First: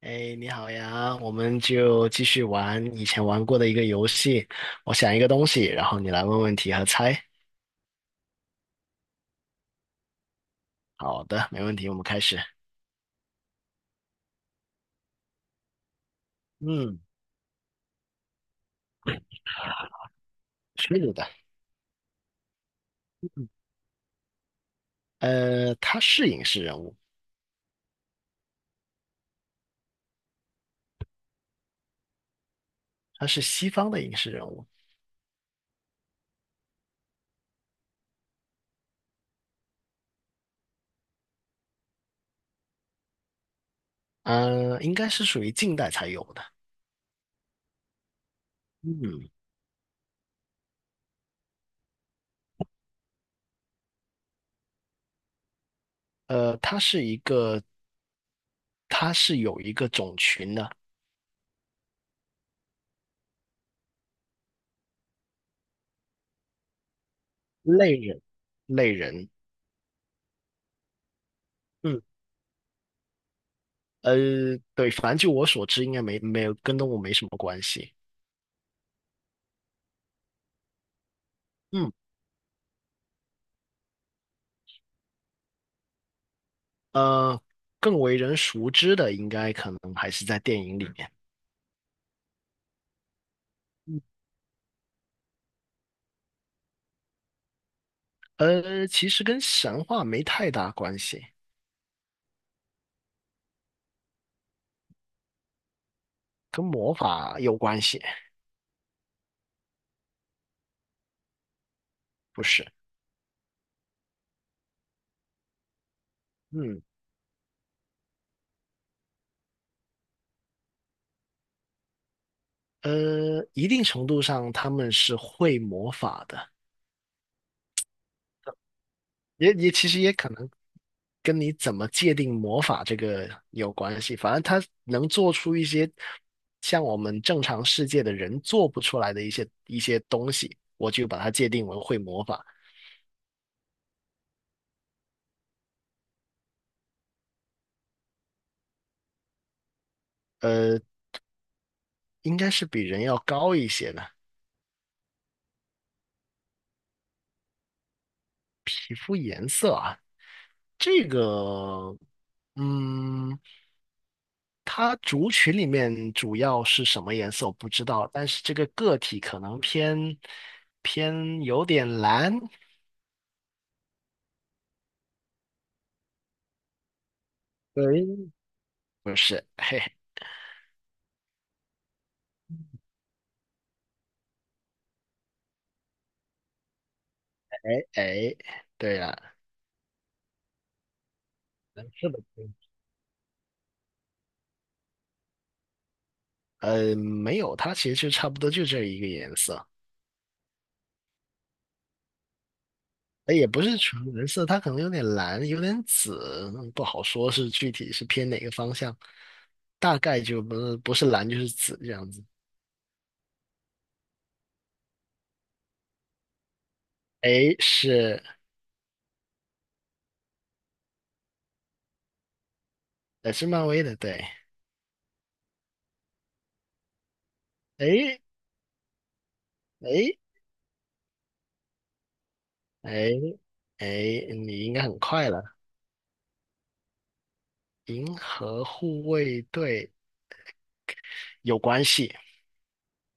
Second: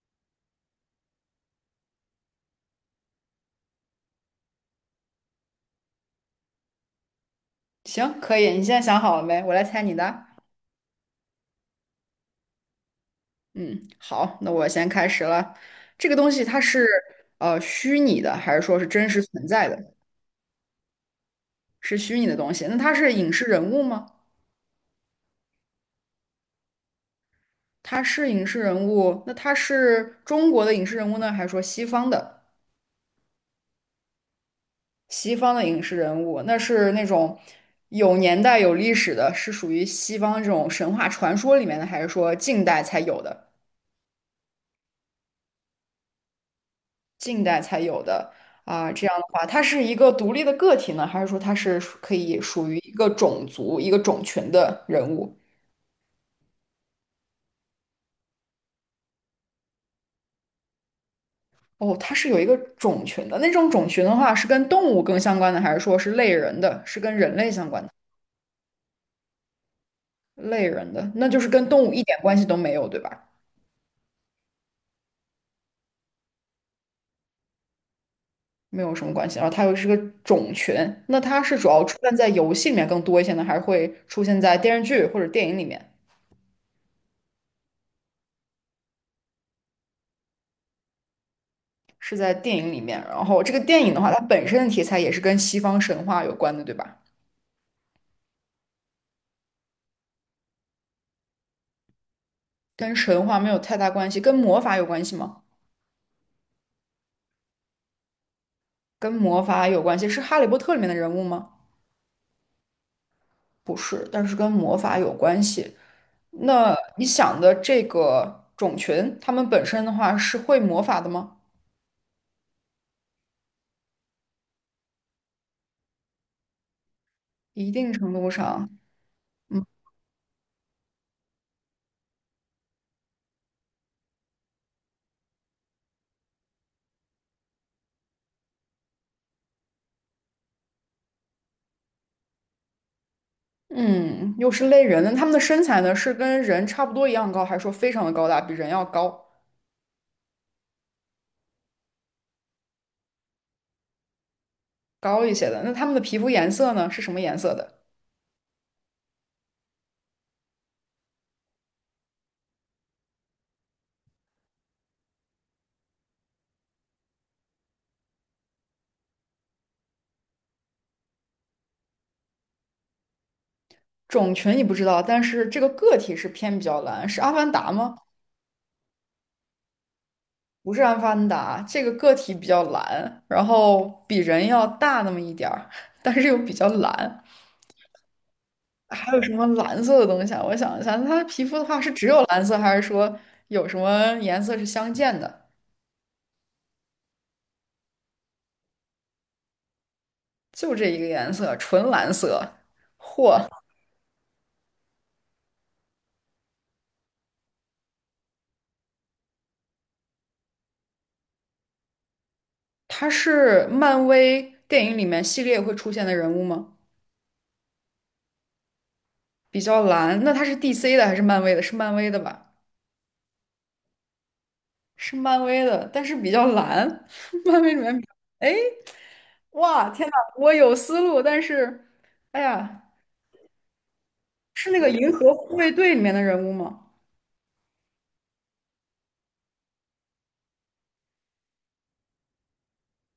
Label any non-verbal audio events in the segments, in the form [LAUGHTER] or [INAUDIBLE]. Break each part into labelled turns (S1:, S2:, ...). S1: 哎，你好呀，我们就继续玩以前玩过的一个游戏。我想一个东西，然后你来问问题和猜。
S2: 行，可以。你现在想好了没？我来猜你的。
S1: 好的，没问题，我们开始。
S2: 嗯，好，那我先开始了。这个东西它是
S1: 嗯，
S2: 虚拟的，还是说是真实存在的？
S1: 是的，
S2: 是虚拟的东西。那它是影视人物吗？
S1: 他是影视人物，
S2: 它是影视人物。那它是中国的影视人物呢，还是说西方的？
S1: 他是西方的影视人物，
S2: 西方的影视人物，那是那种有年代、有历史的，是属于西方这种神话传说里面的，还是说近代才有的？
S1: 嗯，应该是属于近代才有的。
S2: 近代才有的啊，这样的
S1: 嗯，
S2: 话，它是一个独立的个体呢，还是说它是属可以属于一个种族、一个种群的人物？
S1: 呃，他是一个，他是有一个种群的
S2: 哦，它是有一个种群的，那种群的话是跟动物更相关的，还是说是类人的，是跟人类相关的？
S1: 类人，类人。
S2: 类人的，那就是跟动物一
S1: 嗯，
S2: 点关系都没有，对吧？
S1: 呃，对，反正就我所知，应该没有跟动物没什么关系。
S2: 没有什么关系。然后它又是个种群，那它是主要
S1: 嗯。
S2: 出现在游戏里面更多一些呢，还是会出现在电视剧或者电影里面？
S1: 呃，更为人熟知的应该可能还是在电影里面。
S2: 是在电影里面。然后这个电影的话，它本身的题材也是跟西方神话有关的，对吧？
S1: 其实跟神话没太大关系，
S2: 跟神话没有太大关系，跟魔法有关系吗？
S1: 跟魔法有关系，
S2: 跟魔法有关系，是《哈利波特》里面的人物吗？
S1: 不是？
S2: 不是，但是跟魔法有关系。那
S1: 嗯，
S2: 你想的这个种群，他们本身的话是会魔法的吗？
S1: 一定程度上他们是会魔法的，
S2: 一定程度上，
S1: 也其实也可能跟你怎么界定魔法这个有关系。反正他能做出一些像我们正常世界的人做不出来的一些东西，我就把它界定为会魔法。
S2: 嗯，又是类人，那他们的身材呢，是跟人差不多一样高，还是说非常的高大，比人要高？
S1: 呃。应该是比人要高一些的。
S2: 高一些的？那他们的皮肤颜色呢，是什么颜色的？
S1: 这个，嗯，它族群里面主要是什么颜色我不知道，但是这个个体可能偏有点蓝。
S2: 种群你不知道，但是这个个体是偏比较蓝，是阿凡达吗？
S1: 对，不是，嘿嘿，
S2: 不是阿凡达，这个个体比较蓝，然后比人要大那么一点儿，但是又比较蓝。
S1: 哎哎，对
S2: 还
S1: 了，
S2: 有什么蓝色的东西啊？我想一下，那它的皮肤的话
S1: 蓝
S2: 是只
S1: 色的，
S2: 有蓝色，还是说有什么颜色是相间的？
S1: 没有，它其实就差不多就这一个颜色。
S2: 就这一个颜色，纯蓝色。嚯，
S1: 也不是纯蓝色，它可能有点蓝，有点紫，嗯不好说是具体是偏哪个方向，大概就不是蓝就是紫这样子。
S2: 它是漫威电影里面系列会出现的人物吗？
S1: 哎，是，
S2: 比较蓝，那它是 DC 的还是漫威的？是漫威的吧？
S1: 是漫威的，对。
S2: 是漫威的，但是比较蓝。[LAUGHS] 漫威里面比较
S1: 哎
S2: 哎，哇，天呐，
S1: 哎
S2: 我有思路，但是，哎呀，
S1: 哎哎，你
S2: 是
S1: 应
S2: 那
S1: 该
S2: 个
S1: 很
S2: 银
S1: 快
S2: 河
S1: 了，
S2: 护卫队里面的人物吗？
S1: 《银河护卫队》有关系，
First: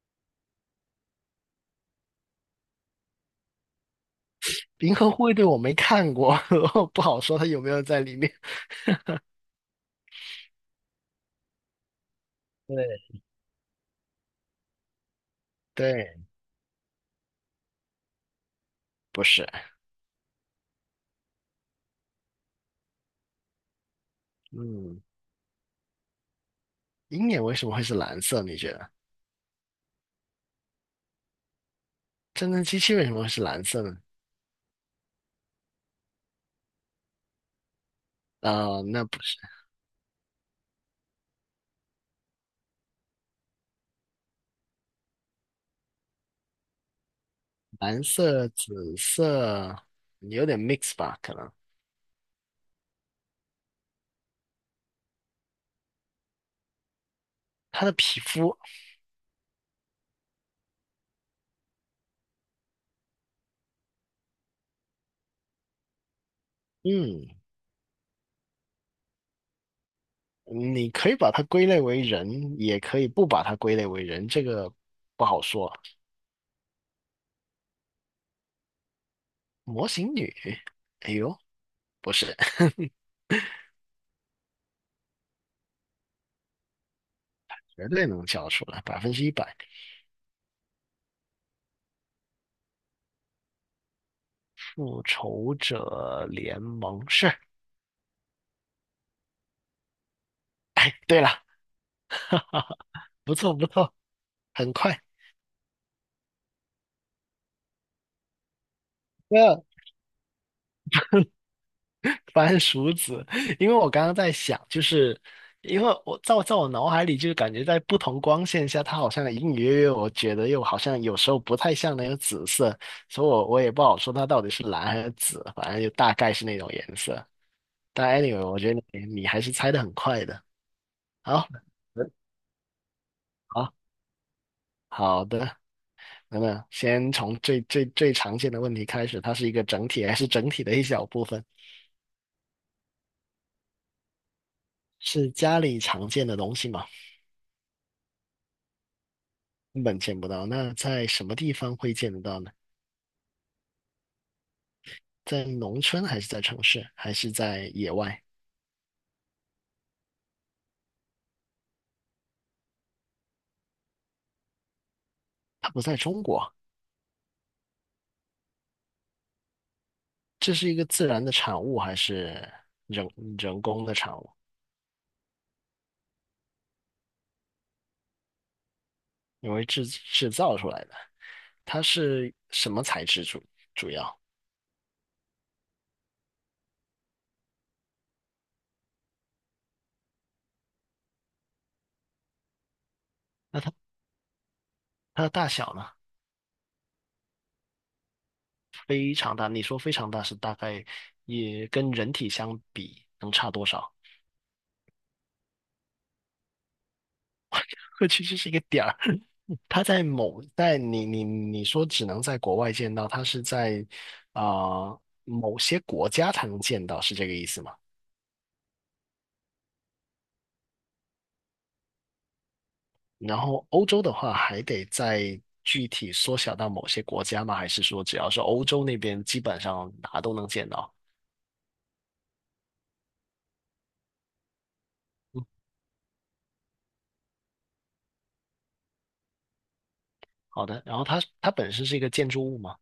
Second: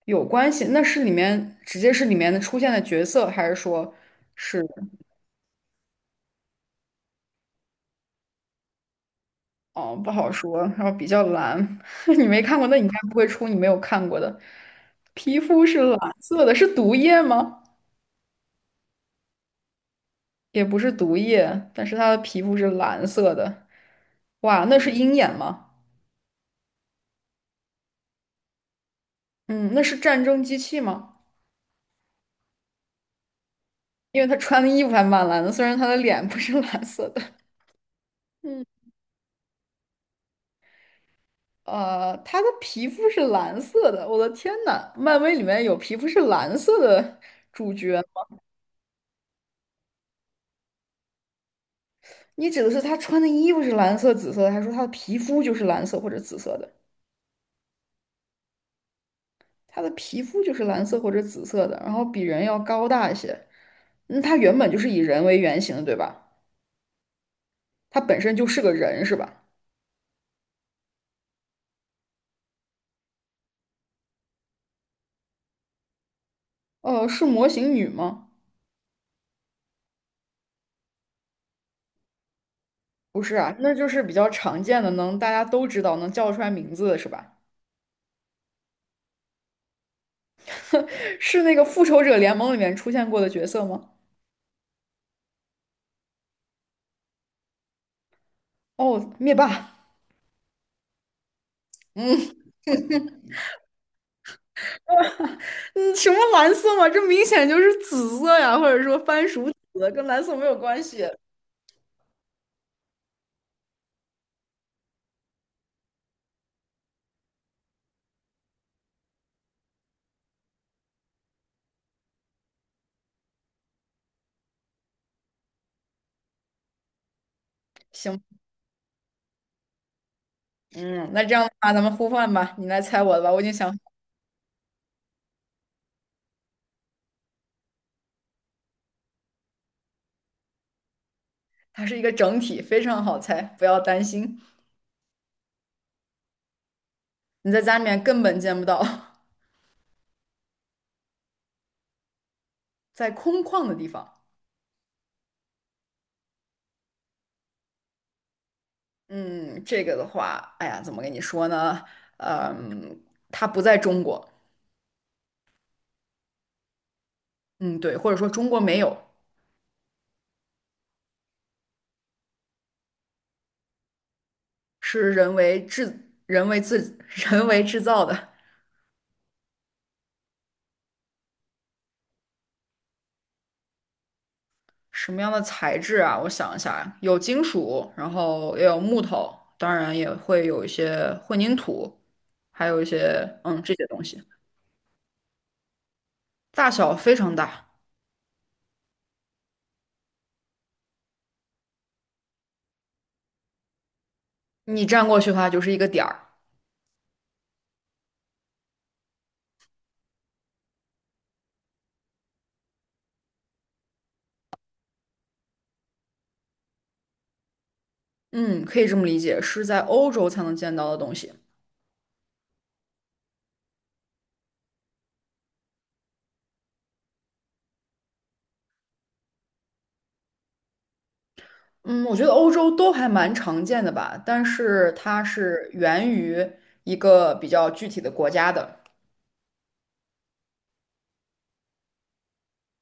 S2: 有关系？那是里面直接是里面的出现的角色，还是说是？
S1: 《银河护卫队》我没看过，[LAUGHS] 不好说它有没有在里面。
S2: 哦，不好说。然后比较蓝，[LAUGHS] 你没看过，那你应该
S1: 对
S2: 不会出你没有看过的。皮肤是蓝
S1: 对，
S2: 色的，是毒液吗？
S1: 不是，
S2: 也不是毒液，但是他的皮肤是蓝色的。哇，那是
S1: 嗯，
S2: 鹰眼吗？
S1: 鹰眼为什么会是蓝色？你觉得？
S2: 嗯，那是战争机器吗？
S1: 战争机器为什么会是蓝色呢？
S2: 因为他穿的衣服还蛮蓝的，虽然他的脸不是蓝色的。嗯，
S1: 那不是
S2: 他的皮肤是蓝色的，我的天呐，漫威里面有皮肤是蓝色的主角
S1: 蓝
S2: 吗？
S1: 色、紫色，有点 mix 吧？可能
S2: 你指的是他穿的衣服是蓝色、紫色的，还是说他的皮肤就是蓝色或者紫色的？
S1: 它的皮肤，
S2: 他的皮肤就是蓝色或者紫色的，然后比人要高大一些。那他原本就是以人为原型的，对吧？
S1: 嗯，
S2: 他本身就是个人，是吧？
S1: 你可以把它归类为人，也可以不把它归类为人，这个不好说。
S2: 哦，是模型女吗？
S1: 模型女，哎呦，不是，[LAUGHS]
S2: 不是啊，那就是比较常见的，能大家都知道，能叫出来名字的是吧？
S1: 绝对能叫出来，百分之一百。
S2: [LAUGHS] 是那个复仇者联盟里面出现过的角色吗？
S1: 复仇者联盟是，
S2: 哦，灭霸。
S1: 哎，对了，
S2: 嗯
S1: [LAUGHS] 不错不错，很快。
S2: 嗯，什么蓝色嘛？这明显就是紫色呀，或者说番薯
S1: 那
S2: 紫，跟蓝色没有关系。
S1: 番薯子，因为我刚刚在想，就是因为我脑海里，就是感觉在不同光线下，它好像隐隐约约，我觉得又好像有时候不太像那个紫色，所以我也不好说它到底是蓝还是紫，反正就大概是那种颜色。但
S2: 行，
S1: anyway，我觉得你还是猜的很快的。
S2: 嗯，那这样
S1: 好，
S2: 的话，咱们互
S1: 嗯
S2: 换吧，你来猜我的吧，我已经
S1: 好，
S2: 想，
S1: 好的，那么先从最最最常见的问题开始，它是一个整体还是整体的一小部分？
S2: 它是一个整体，非常好猜，不要担心。
S1: 是家里常见的东西吗？
S2: 你在家里面根本见不到，
S1: 根本见不到。那在什么地方会见得到呢？
S2: [LAUGHS] 在空旷的地方。
S1: 在农村还是在城市，还是在野外？
S2: 嗯，这个的话，哎呀，怎么跟你说呢？嗯，它不在中国，
S1: 它不在中国，
S2: 嗯，对，或者说中国没有，
S1: 这是一个自然的产物还是人人工的产物？
S2: 是人为制、人为自、[LAUGHS] 人为制造的。
S1: 因为制造出来的，它是什么材质主要？
S2: 什么样的材质啊？我想一下啊，有金属，然后也有木头，当然也会有一些混凝土，还有一些这些东西，
S1: 它的大小呢？
S2: 大小非常大，
S1: 非常大。你说非常大是大概也跟人体相比能差多少？
S2: 你站过去的话就是一个点儿。
S1: [LAUGHS] 或其实是一个点儿。他在某在你你你说只能在国外见到，他是在啊、呃某些国家才能见到，是这个意思吗？
S2: 嗯，可以这么理解，是在欧洲才能见到的东西。
S1: 然后欧洲的话，还得再具体缩小到某些国家吗？还是说只要是欧洲那边，基本上哪都能见到？
S2: 嗯，我觉得欧洲都还蛮常见的吧，但是它
S1: 嗯，
S2: 是源于一个比较具体的国家的，
S1: 好的。然后它本身是一个建筑物吗？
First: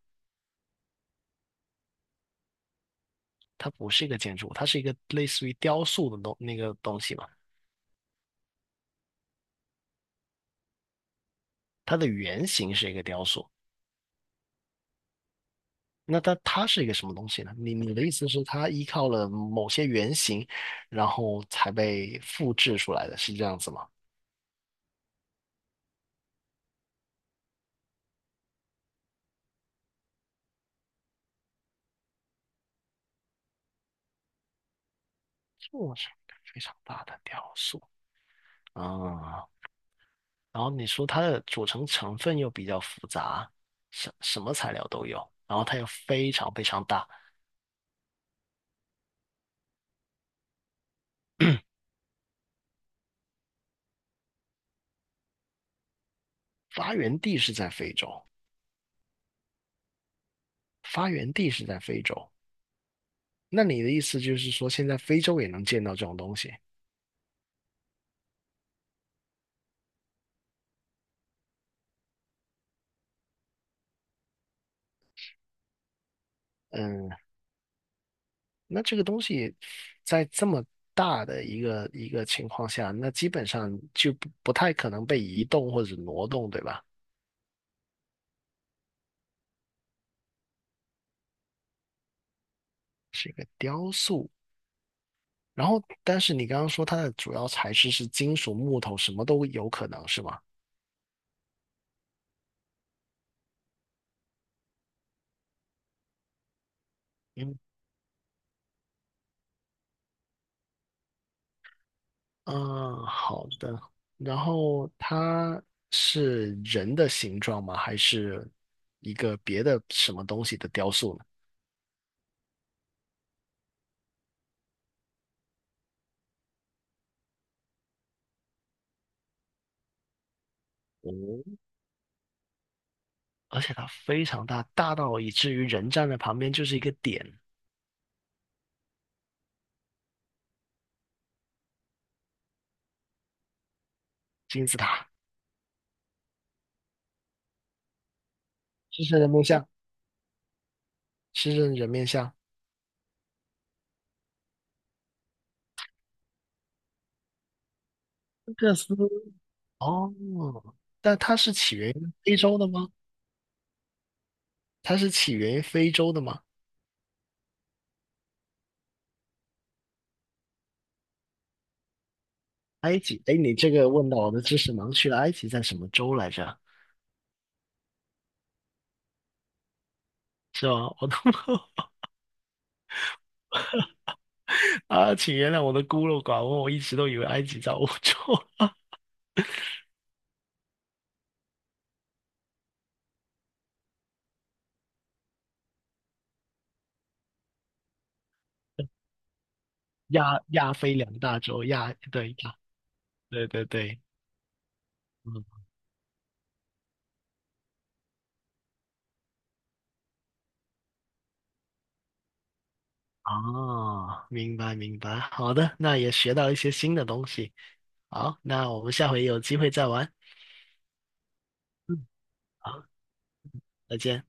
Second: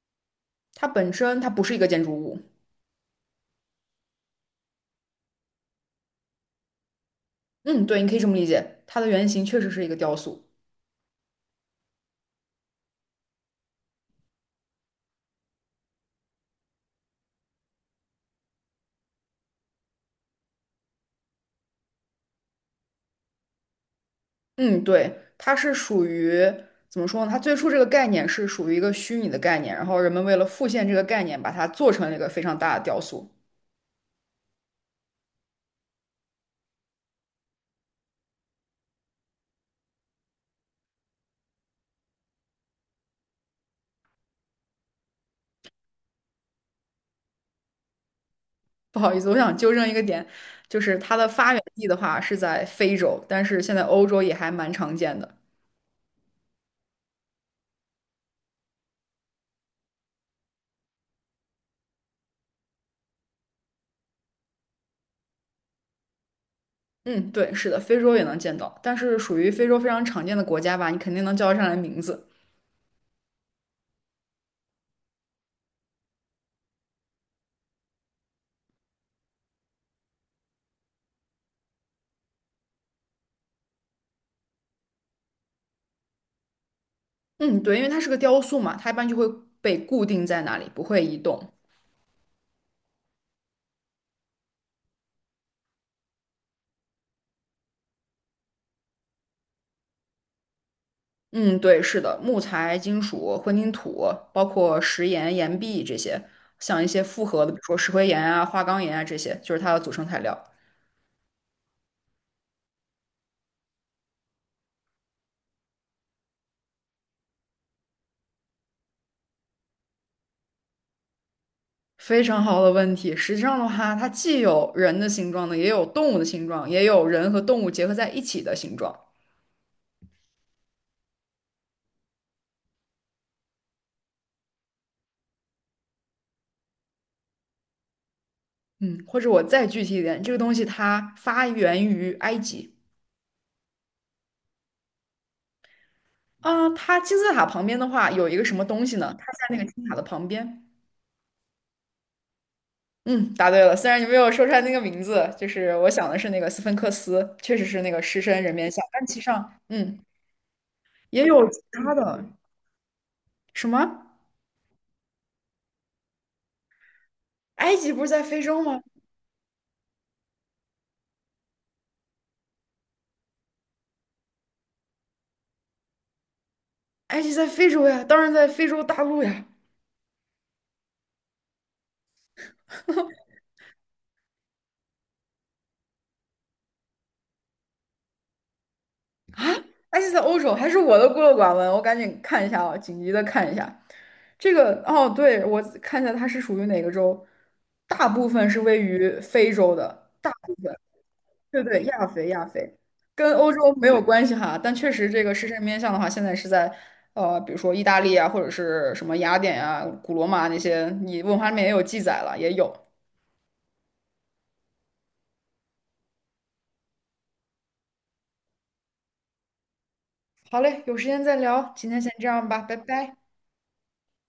S2: 它本身它不是一个建筑物。
S1: 它不是一个建筑物，它是一个类似于雕塑的东那个东西嘛？
S2: 嗯，对，你可以这么理解，它的原型确实是一个雕塑。
S1: 它的原型是一个雕塑。那它是一个什么东西呢？你的意思是它依靠了某些原型，然后才被复制出来的，是这样子吗？
S2: 嗯，对，它是属于怎么说呢？它最初这个概念是属于一个虚拟的概念，然后人们为了复现这个概念，把它做成了一个非常大的雕塑。
S1: 做成非常大的雕塑啊，然后你说它的组成成分又比较复杂，什么材料都有，然后它又非常非常大，
S2: 不好意思，我想纠正一个点，就是它的发源
S1: [COUGHS] [CLEARS THROAT]
S2: 地的话是在非洲，但是现在欧洲也还蛮常见的。
S1: 发源地是在非洲，发源地是在非洲。那你的意思就是说，现在非洲也能见到这种东西？
S2: 嗯，对，是的，非洲也能见到，但是属于非洲非常常见的国家吧，你肯定能叫得上来名字。
S1: 嗯，那这个东西在这么大的一个情况下，那基本上就不太可能被移动或者挪动，对吧？
S2: 嗯，对，因为它是个雕塑嘛，它一般就会被固定在那里，不会移动。
S1: 是一个雕塑。然后，但是你刚刚说它的主要材质是金属、木头，什么都有可能，是吗？
S2: 嗯，对，是的，木材、金属、混凝土，包括石岩、岩壁这些，像一些复合的，比
S1: 嗯
S2: 如说石灰岩啊、花岗岩啊这些，就是它的组成材料。
S1: 嗯，好的。然后它是人的形状吗？还是一个别的什么东西的雕塑呢？
S2: 非常好的问题。实际上的话，它既有人的形状呢，也有动物的形状，也有人和动物结合在一起的形状。
S1: 哦，而且它非常大，大到以至于人站在旁边就是一个点，
S2: 嗯，或者我再具体一点，这个东西它发源于埃及
S1: 金字塔。
S2: 啊，它金字塔旁边的话有一个什么东西
S1: 狮
S2: 呢？
S1: 身
S2: 它
S1: 人
S2: 在
S1: 面
S2: 那个
S1: 像，
S2: 金字塔的旁边。
S1: 狮身人面像，
S2: 嗯，答对了，虽然你没有说出来那个名字，就是我想的是那个斯芬克斯，确实是那个狮身人面
S1: 这
S2: 像，
S1: 斯
S2: 但其实上，嗯，
S1: 哦，但
S2: 也
S1: 它
S2: 有
S1: 是
S2: 其
S1: 起源
S2: 他
S1: 于
S2: 的，
S1: 非洲的吗？
S2: 什么？
S1: 它是起源于非洲的吗？
S2: 埃及不是在非洲吗？
S1: 埃及？哎，你这个问到我的知识盲区了。埃及在什么州来着？
S2: 埃及在非洲呀，当然在非洲大陆呀。
S1: 是吧？我都 [LAUGHS] 啊，请原谅我的孤陋寡闻，我一直都以为埃及在欧洲，[LAUGHS]
S2: 埃及在欧洲还是我的孤陋寡闻，我赶紧看一下啊，紧急的看一下这个。哦，对，我看一下它是属于哪个州，大部分是位于非洲的，大
S1: 亚
S2: 部
S1: 亚
S2: 分，
S1: 非两大
S2: 对
S1: 洲，
S2: 对，
S1: 亚
S2: 亚非
S1: 对
S2: 亚
S1: 亚，
S2: 非，跟
S1: 对
S2: 欧
S1: 对
S2: 洲没
S1: 对，
S2: 有关系哈，但确实这个
S1: 嗯，
S2: 狮身人面像的话，现在是在比如说意大利啊，或者是什么雅典啊、古罗马那些，你文化里面也有记载了，也有。
S1: 哦，明白明白，好的，那也学到一些新的东西。好，那我们下回有机会再玩。
S2: 好嘞，有时间再聊，今天
S1: 嗯，
S2: 先这样吧，拜
S1: 好，
S2: 拜。
S1: 再见。